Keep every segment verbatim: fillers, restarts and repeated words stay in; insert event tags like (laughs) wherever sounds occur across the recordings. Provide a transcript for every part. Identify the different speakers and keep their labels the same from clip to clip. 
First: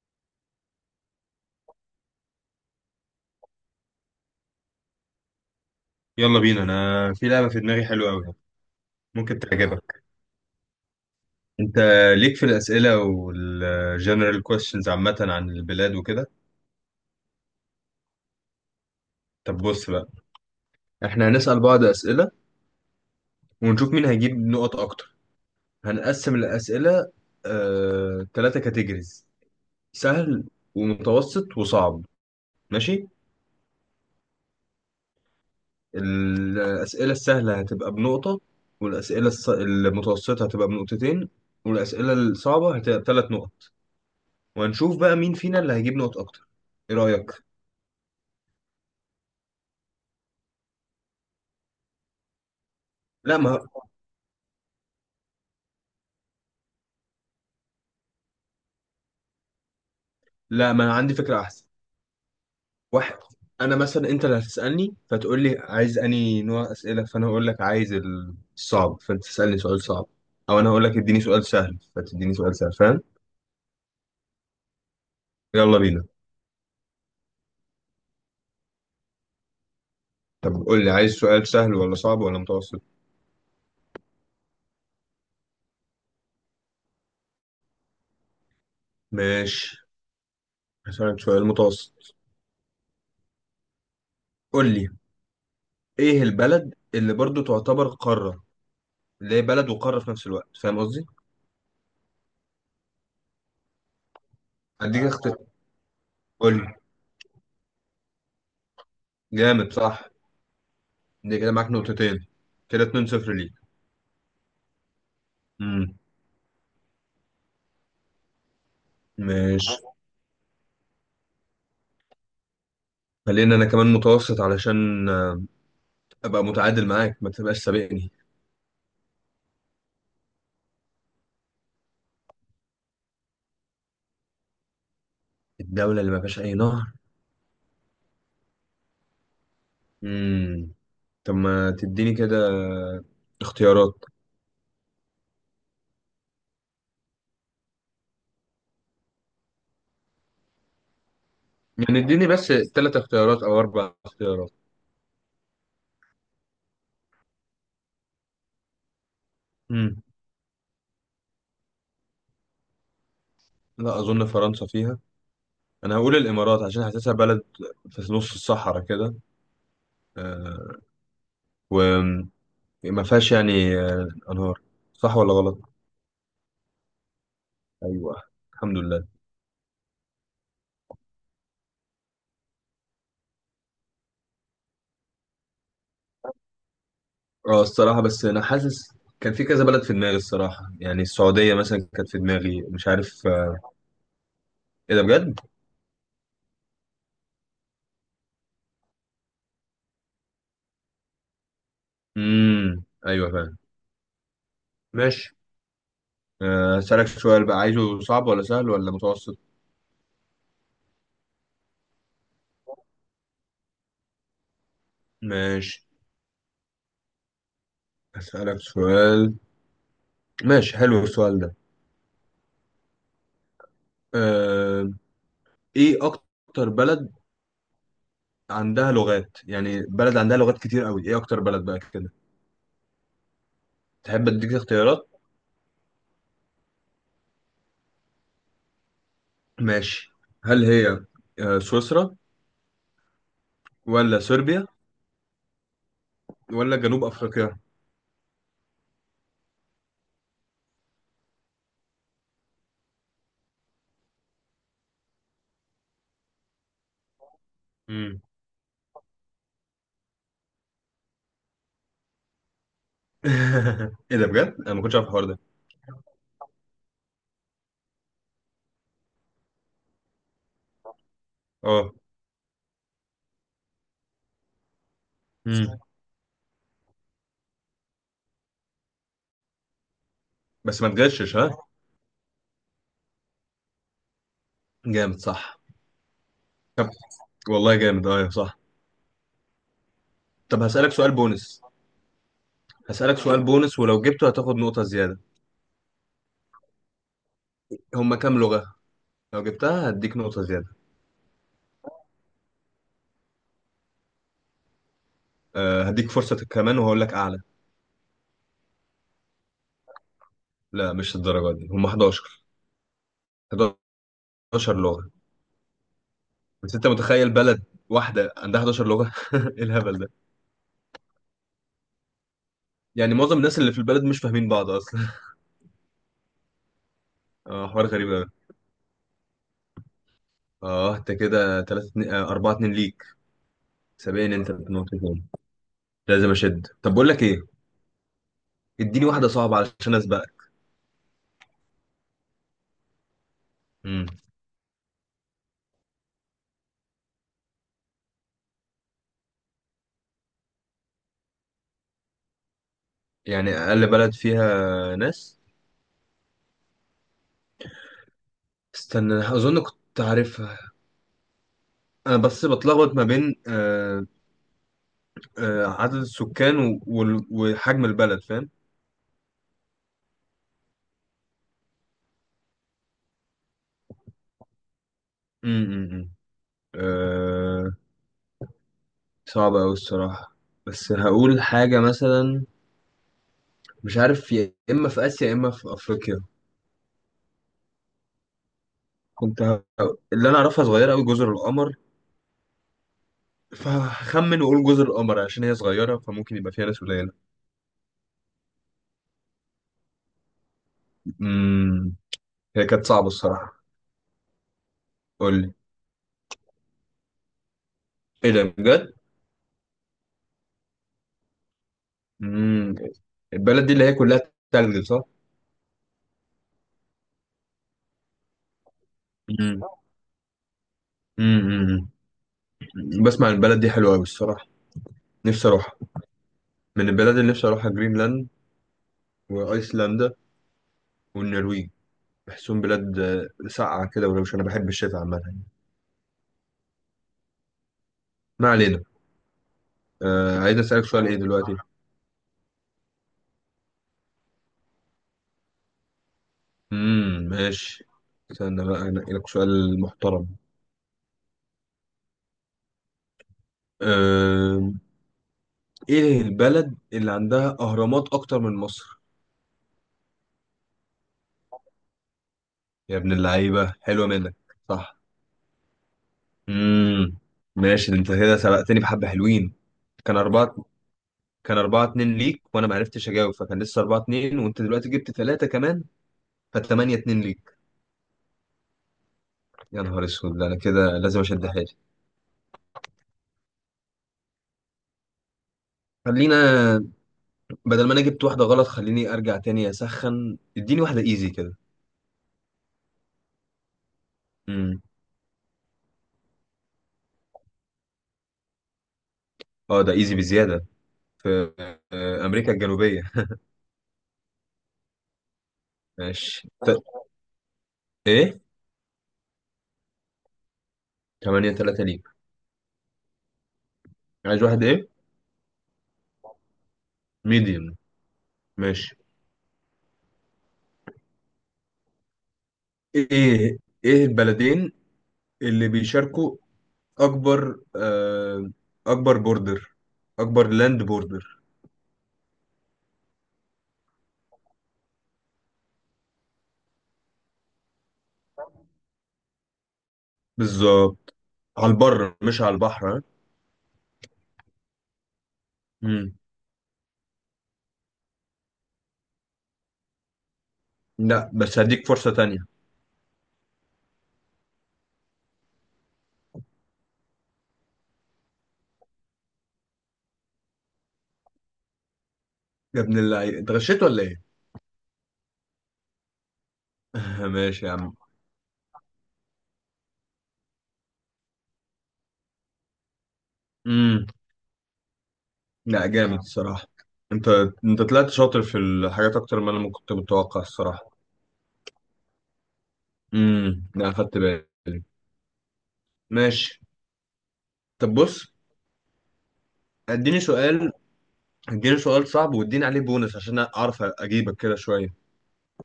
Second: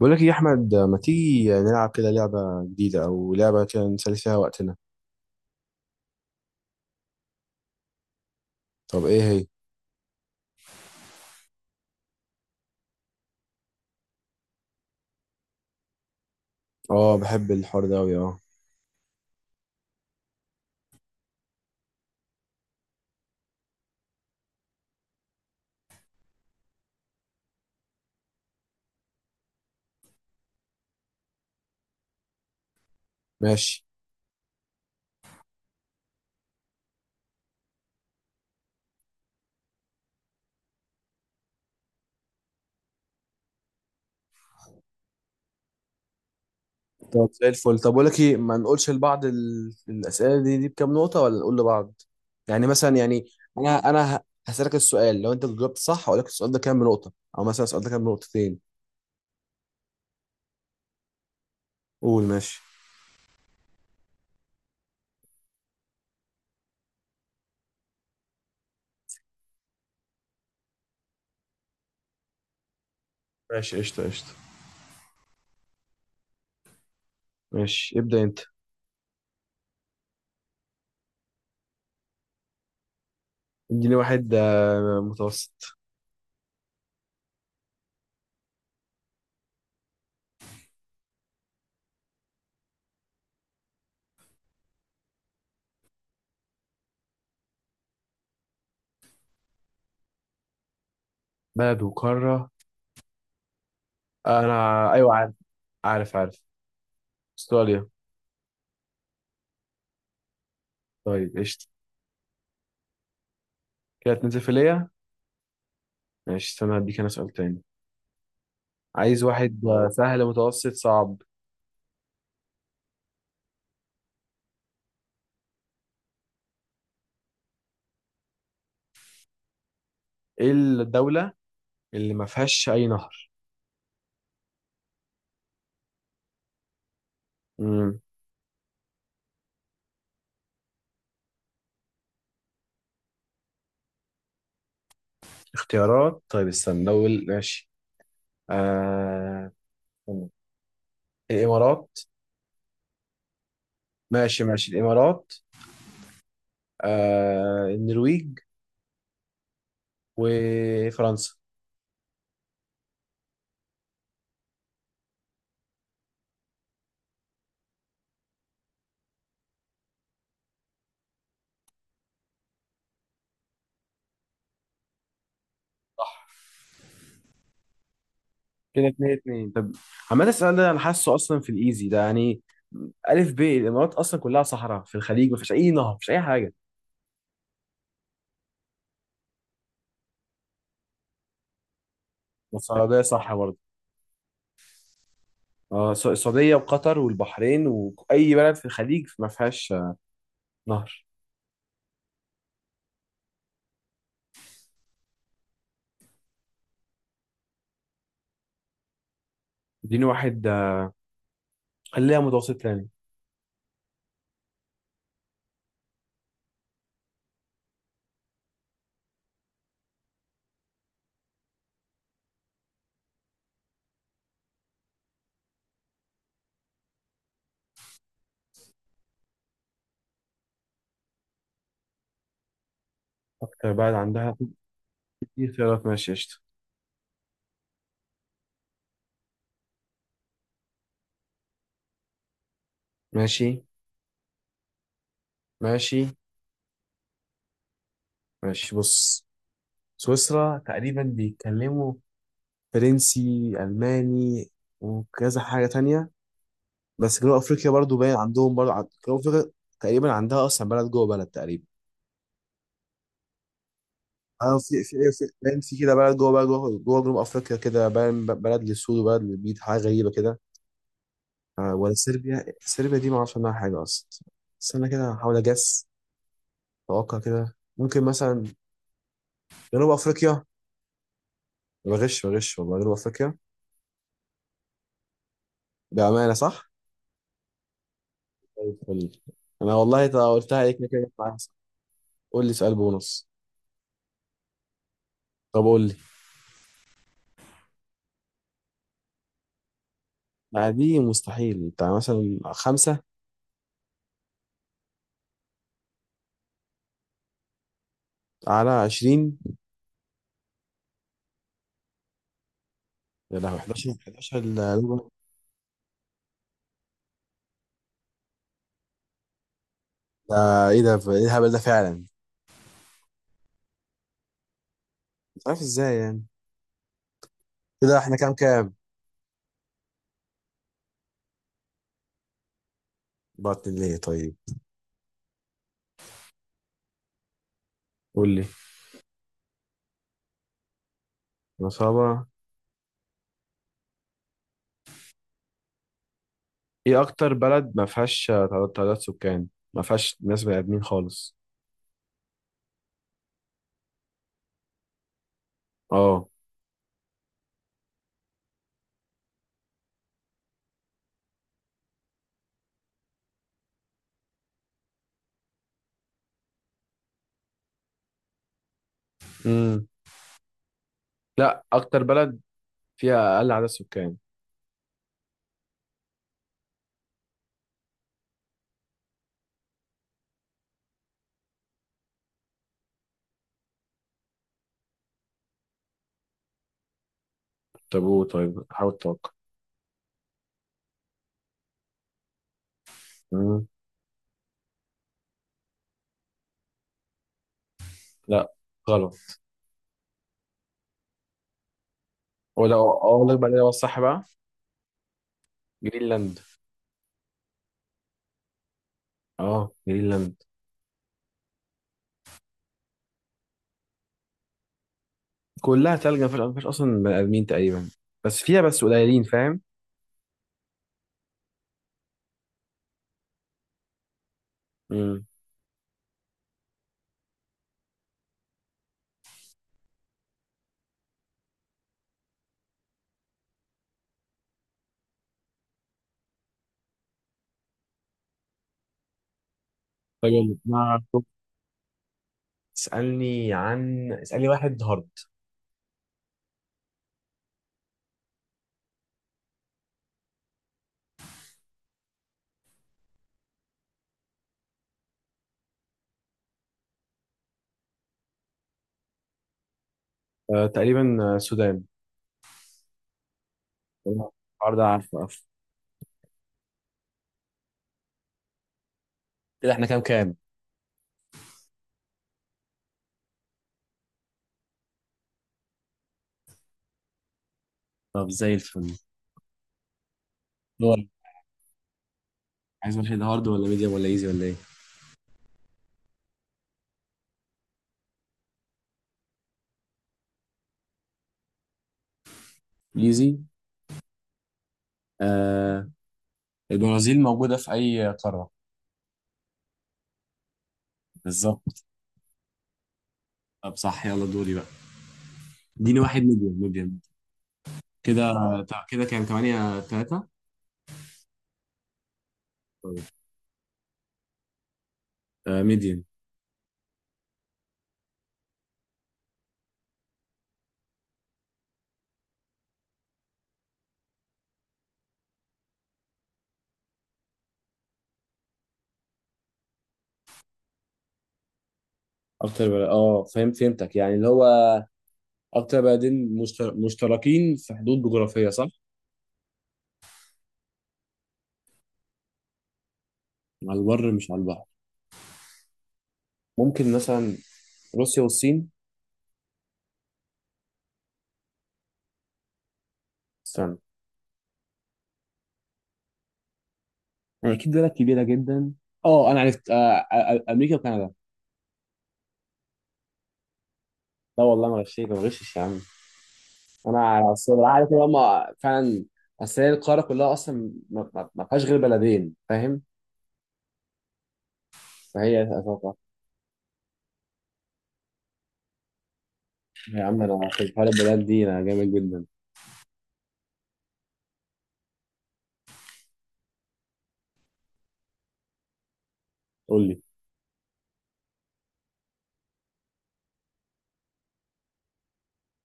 Speaker 1: بقول لك إيه يا احمد؟ ما تيجي نلعب كده لعبه جديده او لعبه كده نسلي فيها وقتنا؟
Speaker 2: يلا بينا. انا في لعبه في دماغي حلوه قوي.
Speaker 1: طب ايه
Speaker 2: ممكن
Speaker 1: هي؟
Speaker 2: تعجبك؟ انت ليك في الاسئله والجنرال كويشنز عامه عن البلاد وكده.
Speaker 1: اه، بحب الحوار ده قوي. اه،
Speaker 2: طب بص بقى، احنا هنسال بعض اسئله ونشوف مين هيجيب نقط اكتر. هنقسم الاسئله آه... ثلاثه كاتيجوريز: سهل ومتوسط وصعب. ماشي.
Speaker 1: ماشي.
Speaker 2: الاسئله السهله هتبقى بنقطه، والاسئله الص... المتوسطه هتبقى بنقطتين، والاسئله الصعبه هتبقى بثلاث نقط. وهنشوف بقى مين فينا اللي هيجيب نقط اكتر. ايه
Speaker 1: طب
Speaker 2: رايك؟
Speaker 1: زي الفل. طب بقول لك ايه، ما نقولش لبعض ال- الاسئله دي دي بكام نقطه، ولا نقول لبعض يعني، مثلا يعني
Speaker 2: لا ما
Speaker 1: انا انا ه- هسالك السؤال، لو انت جاوبت صح هقول لك السؤال ده كام نقطه، او مثلا السؤال ده كام نقطتين.
Speaker 2: لا ما انا عندي فكره احسن.
Speaker 1: قول. ماشي
Speaker 2: واحد، انا مثلا انت اللي هتسالني فتقول لي عايز انهي نوع اسئله، فانا اقول لك عايز الصعب فانت تسالني سؤال صعب، او انا اقول لك اديني سؤال سهل فتديني سؤال سهل، فاهم؟
Speaker 1: ماشي، قشطة قشطة.
Speaker 2: يلا بينا.
Speaker 1: ماشي، ابدا انت.
Speaker 2: طب قول لي عايز سؤال سهل ولا صعب ولا متوسط.
Speaker 1: اديني واحد آه، متوسط.
Speaker 2: ماشي، هسألك سؤال متوسط. قول لي، ايه البلد اللي برضو تعتبر قاره؟ اللي هي بلد وقاره في نفس الوقت، فاهم قصدي؟
Speaker 1: بلد وقاره؟ آه، انا
Speaker 2: اديك
Speaker 1: ايوه عارف.
Speaker 2: اختيار.
Speaker 1: عارف عارف.
Speaker 2: قول لي.
Speaker 1: استراليا.
Speaker 2: جامد، صح.
Speaker 1: طيب
Speaker 2: دي كده
Speaker 1: قشطه.
Speaker 2: معاك نقطتين. كده اتنين صفر ليك.
Speaker 1: كانت نزفيلية.
Speaker 2: امم.
Speaker 1: ماشي، استنى هديك انا سؤال تاني. عايز واحد
Speaker 2: ماشي.
Speaker 1: آه، سهل، متوسط، صعب؟
Speaker 2: خلينا انا كمان متوسط علشان آه، ابقى متعادل معاك ما تبقاش سابقني.
Speaker 1: ايه الدولة اللي ما فيهاش اي نهر؟
Speaker 2: الدولة اللي ما فيهاش اي نهر.
Speaker 1: مم.
Speaker 2: امم، طب ما تديني كده اختيارات.
Speaker 1: اختيارات؟ طيب استنى. دول ماشي. آه... استنى.
Speaker 2: يعني
Speaker 1: الامارات.
Speaker 2: اديني بس ثلاث اختيارات او اربع
Speaker 1: ماشي
Speaker 2: اختيارات.
Speaker 1: ماشي، الامارات، آه... النرويج،
Speaker 2: امم.
Speaker 1: وفرنسا.
Speaker 2: لا اظن فرنسا فيها. انا هقول الامارات عشان حاسسها بلد في نص الصحراء كده، آه، وما فيهاش يعني آه، انهار. صح ولا غلط؟
Speaker 1: صح.
Speaker 2: ايوه، الحمد
Speaker 1: كده
Speaker 2: لله.
Speaker 1: اتنين اتنين. طب عمال السؤال ده، انا حاسه اصلا في الايزي ده يعني. الف ب، الامارات اصلا كلها صحراء في الخليج، ما فيش اي نهر، ما فيش اي حاجه.
Speaker 2: اه الصراحة بس أنا حاسس كان في كذا بلد في دماغي الصراحة، يعني السعودية مثلا كانت في
Speaker 1: بس
Speaker 2: دماغي، مش
Speaker 1: السعوديه
Speaker 2: عارف
Speaker 1: صح برضه.
Speaker 2: آه، إيه ده بجد؟
Speaker 1: اه الس- السعودية وقطر والبحرين وأي بلد في الخليج ما فيهاش آه، نهر.
Speaker 2: امم، أيوه فاهم. ماشي. آه، هسألك سؤال بقى، عايزه صعب ولا سهل ولا متوسط؟
Speaker 1: اديني واحد آه، خليها متوسط يعني.
Speaker 2: ماشي، هسألك سؤال. ماشي، حلو السؤال ده. أه... إيه أكتر بلد عندها لغات؟ يعني بلد عندها لغات كتير أوي، إيه أكتر بلد بقى كده؟
Speaker 1: أكتر بلد
Speaker 2: تحب
Speaker 1: عندها في.
Speaker 2: أديك اختيارات؟
Speaker 1: اختيارات؟ ماشي قشطة.
Speaker 2: ماشي. هل هي آه، سويسرا
Speaker 1: ماشي
Speaker 2: ولا صربيا
Speaker 1: ماشي
Speaker 2: ولا جنوب أفريقيا؟
Speaker 1: ماشي. بص، سويسرا تقريبا بيتكلموا فرنسي، ألماني، وكذا حاجة تانية. بس جنوب أفريقيا برضو باين
Speaker 2: مم.
Speaker 1: عندهم برضو عن- جنوب أفريقيا تقريبا عندها أصلا بلد جوه بلد تقريبا.
Speaker 2: (laughs) ايه ده بجد؟
Speaker 1: اه،
Speaker 2: انا ما
Speaker 1: في
Speaker 2: كنتش
Speaker 1: في
Speaker 2: عارف الحوار
Speaker 1: في
Speaker 2: ده.
Speaker 1: باين في كده بلد جوه بلد جوه جوه جنوب أفريقيا، كده باين ب- بلد للسود وبلد للبيض، حاجة غريبة كده. آه، ولا
Speaker 2: اه.
Speaker 1: صربيا؟ صربيا دي ما اعرفش عنها حاجه اصلا. استنى كده هحاول
Speaker 2: امم.
Speaker 1: اجس. اتوقع كده ممكن مثلا جنوب افريقيا.
Speaker 2: بس ما تغشش ها.
Speaker 1: بغش بغش والله. جنوب افريقيا.
Speaker 2: جامد، صح.
Speaker 1: بامانه صح؟
Speaker 2: طب والله جامد، اه صح.
Speaker 1: طيب قول لي، انا والله تا- قلتها
Speaker 2: طب
Speaker 1: عليك كده،
Speaker 2: هسألك سؤال
Speaker 1: جت معايا صح.
Speaker 2: بونس.
Speaker 1: قول لي سؤال
Speaker 2: هسألك
Speaker 1: بونص.
Speaker 2: سؤال بونس ولو جبته هتاخد نقطة زيادة.
Speaker 1: طب قول لي.
Speaker 2: هما كام لغة؟ لو جبتها هديك نقطة زيادة.
Speaker 1: لا، دي مستحيل، بتاع مثلا خمسة؟
Speaker 2: أه هديك فرصة كمان وهقول لك أعلى.
Speaker 1: على عشرين؟
Speaker 2: لا مش الدرجة دي، هما حداشر.
Speaker 1: يا لهوي! احدعشر؟ احدعشر؟
Speaker 2: حداشر
Speaker 1: ال-
Speaker 2: لغة. بس أنت متخيل بلد واحدة عندها حداشر لغة؟ (laughs) إيه الهبل ده؟
Speaker 1: ده ايه؟ ده ايه الهبل ده فعلا؟
Speaker 2: يعني معظم الناس اللي في البلد مش فاهمين بعض أصلا.
Speaker 1: مش عارف ازاي يعني.
Speaker 2: اه حوار
Speaker 1: كده
Speaker 2: غريب
Speaker 1: احنا
Speaker 2: أوي.
Speaker 1: كام كام؟
Speaker 2: اه أنت كده تلاتة اتنين اربعة اتنين ليك.
Speaker 1: بعت ليه
Speaker 2: سابقني
Speaker 1: طيب؟
Speaker 2: أنت بنقطتين، لازم اشد. طب بقول لك ايه،
Speaker 1: قول لي.
Speaker 2: اديني واحده صعبه علشان اسبقك.
Speaker 1: نصابة.
Speaker 2: امم.
Speaker 1: ايه اكتر بلد ما فيهاش تعداد تعداد سكان، ما فيهاش ناس بني ادمين خالص؟
Speaker 2: يعني اقل بلد فيها ناس.
Speaker 1: اه.
Speaker 2: استنى أنا اظن كنت عارفها. انا بس بتلخبط ما بين آه آه عدد السكان و- وال- وحجم البلد، فاهم.
Speaker 1: امم لا، اكتر بلد فيها اقل عدد سكان.
Speaker 2: امم. آه، صعبه قوي الصراحه. بس هقول حاجه مثلا، مش عارف يا اما في اسيا يا اما في افريقيا.
Speaker 1: طب قول، طيب حاول تتوقع.
Speaker 2: كنت ه... اللي انا اعرفها صغيره قوي جزر القمر،
Speaker 1: امم
Speaker 2: فهخمن واقول جزر القمر عشان هي صغيره فممكن يبقى فيها ناس قليله.
Speaker 1: لا، غلط.
Speaker 2: امم، هي
Speaker 1: هو ده،
Speaker 2: كانت صعبة
Speaker 1: اقول لك بقى ده
Speaker 2: الصراحة.
Speaker 1: هو الصح بقى.
Speaker 2: قول لي.
Speaker 1: جرينلاند.
Speaker 2: ايه ده بجد؟
Speaker 1: اه، جرينلاند.
Speaker 2: امم. البلد دي اللي هي كلها تلج، صح؟
Speaker 1: كلها تلج، ما فيهاش ما فيهاش اصلا بني ادمين تقريبا، بس فيها بس قليلين، فاهم.
Speaker 2: مم. امم أمم. بسمع إن البلد دي حلوة أوي الصراحة.
Speaker 1: امم.
Speaker 2: نفسي أروحها. من البلد اللي نفسي أروحها جرينلاند وأيسلندا والنرويج. بحسهم بلاد آه، ساقعة كده، ولو مش أنا بحب الشتاء عامة. ما علينا.
Speaker 1: طيب
Speaker 2: آه
Speaker 1: يلا،
Speaker 2: عايز أسألك
Speaker 1: ما
Speaker 2: سؤال إيه دلوقتي؟
Speaker 1: اسالني عن اسالني واحد هارد.
Speaker 2: امم، ماشي. استنى بقى أنقي لك سؤال محترم. آه، إيه البلد اللي عندها أهرامات أكتر من مصر؟
Speaker 1: آه، تقريبا آه، السودان.
Speaker 2: يا ابن اللعيبة، حلوة منك.
Speaker 1: النهارده.
Speaker 2: صح.
Speaker 1: عارفه عارفه.
Speaker 2: امم. ماشي، انت كده سبقتني بحبة حلوين.
Speaker 1: كده احنا كام
Speaker 2: كان
Speaker 1: كام؟
Speaker 2: أربعة. كان أربعة اتنين ليك وأنا ما عرفتش أجاوب فكان لسه أربعة اتنين، وأنت دلوقتي جبت تلاتة كمان فتمانية اتنين ليك.
Speaker 1: طب زي الفل.
Speaker 2: يا نهار أسود، ده أنا كده
Speaker 1: دول.
Speaker 2: لازم أشد حيلي.
Speaker 1: عايز واحد هارد ولا ميديوم ولا ايزي ولا ايه؟
Speaker 2: خلينا، بدل ما أنا جبت واحدة غلط خليني أرجع تاني أسخن، اديني واحدة إيزي كده.
Speaker 1: ايزي.
Speaker 2: امم.
Speaker 1: آه، البرازيل موجودة في اي قارة؟
Speaker 2: أه ده إيزي بزيادة. في
Speaker 1: بالظبط.
Speaker 2: آه، أمريكا الجنوبية.
Speaker 1: طب صح، يلا دوري بقى. اديني واحد
Speaker 2: ماشي
Speaker 1: ميديوم
Speaker 2: ت...
Speaker 1: ميديوم. كده
Speaker 2: إيه؟
Speaker 1: تع- كده كان تمانية تلاتة.
Speaker 2: تمانية تلاتة ليك.
Speaker 1: طيب.
Speaker 2: عايز واحد إيه؟
Speaker 1: آه ميديوم.
Speaker 2: ميديوم. ماشي. ايه، ايه البلدين اللي بيشاركوا اكبر آه، اكبر بوردر، اكبر لاند بوردر.
Speaker 1: اكتر بلد، اه فهم، فهمتك يعني، اللي هو اكتر بلدين مشتر... مشتركين في حدود جغرافية، صح؟
Speaker 2: بالظبط. على البر مش على البحر، ها؟
Speaker 1: على البر مش على البحر.
Speaker 2: مم.
Speaker 1: ممكن مثلا روسيا والصين.
Speaker 2: لا بس هديك فرصة تانية.
Speaker 1: استنى، يعني اكيد بلد كبيرة جدا. اه، انا عرفت. آه آه، آه، امريكا وكندا.
Speaker 2: يا ابن اللعيب انت غشيت ولا ايه.
Speaker 1: لا والله ما غشيت، ما غشش يا عم.
Speaker 2: (laughs)
Speaker 1: انا اصل
Speaker 2: ماشي يا
Speaker 1: عارف
Speaker 2: عم.
Speaker 1: ان هم فعلا. اصل هي القاره كلها اصلا ما ما- ما فيهاش غير بلدين، فاهم.
Speaker 2: مم.
Speaker 1: فهي
Speaker 2: لا
Speaker 1: اتوقع.
Speaker 2: جامد الصراحة. انت انت طلعت شاطر في الحاجات اكتر ما انا ما كنت
Speaker 1: يا عم
Speaker 2: متوقع
Speaker 1: انا في حوار
Speaker 2: الصراحة.
Speaker 1: البلد دي انا جامد جدا.
Speaker 2: امم. لا خدت بالي. ماشي، طب بص.
Speaker 1: قول لي.
Speaker 2: اديني سؤال. اديني سؤال صعب واديني عليه بونس عشان اعرف اجيبك كده شوية.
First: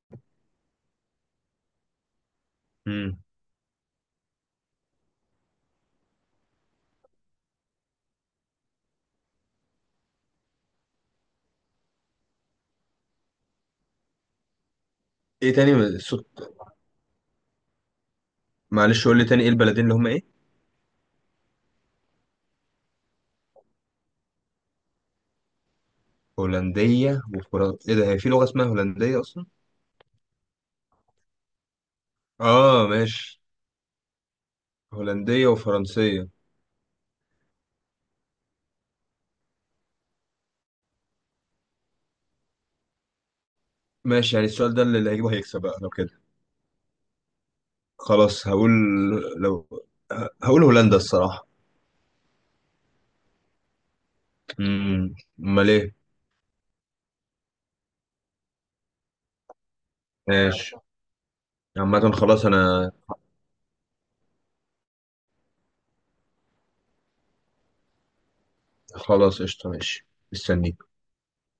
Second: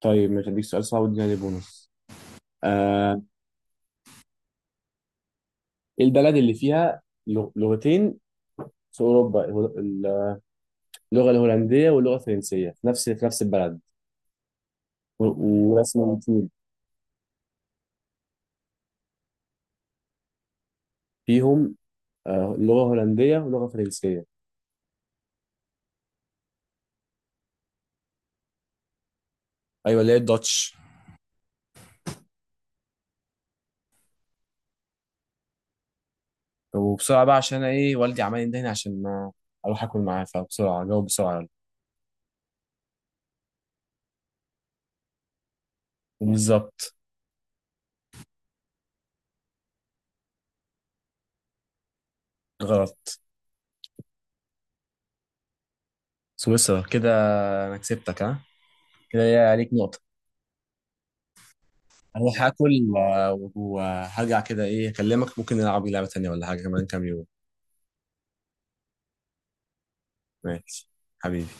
Speaker 1: طيب مش هديك سؤال صعب؟ اديني عليه بونص.
Speaker 2: امم.
Speaker 1: آه، ايه البلد اللي فيها لغ- لغتين في اوروبا، ال- اللغه الهولنديه واللغه الفرنسيه في نفس في نفس البلد و-
Speaker 2: ايه، تاني
Speaker 1: ورسم الاتنين
Speaker 2: صوت؟ معلش قول لي تاني، ايه البلدين اللي هم ايه
Speaker 1: فيهم، آه، لغه هولنديه ولغه فرنسيه؟
Speaker 2: هولندية وفرنسا؟ ايه ده، هي في لغة اسمها هولندية اصلا؟
Speaker 1: ايوه، اللي هي الداتش.
Speaker 2: اه ماشي. هولندية وفرنسية.
Speaker 1: وبسرعة بقى عشان أنا إيه، والدي عمال يندهني عشان ما أروح آكل معاه، فبسرعة جاوب بسرعة يلا.
Speaker 2: ماشي، يعني السؤال ده اللي هيجيبه هيكسب بقى لو كده.
Speaker 1: وبالظبط.
Speaker 2: خلاص هقول، لو ه- هقول هولندا الصراحة.
Speaker 1: غلط.
Speaker 2: امم. امال ايه.
Speaker 1: سويسرا كده. أنا كسبتك ها، كده ليا عليك نقطة.
Speaker 2: ماشي. عامة
Speaker 1: أروح
Speaker 2: خلاص
Speaker 1: آكل
Speaker 2: انا.
Speaker 1: و- وهرجع كده، إيه، أكلمك، ممكن نلعب لعبة تانية ولا حاجة كمان كام يوم.
Speaker 2: خلاص قشطة، ماشي. مستني.
Speaker 1: ماشي حبيبي.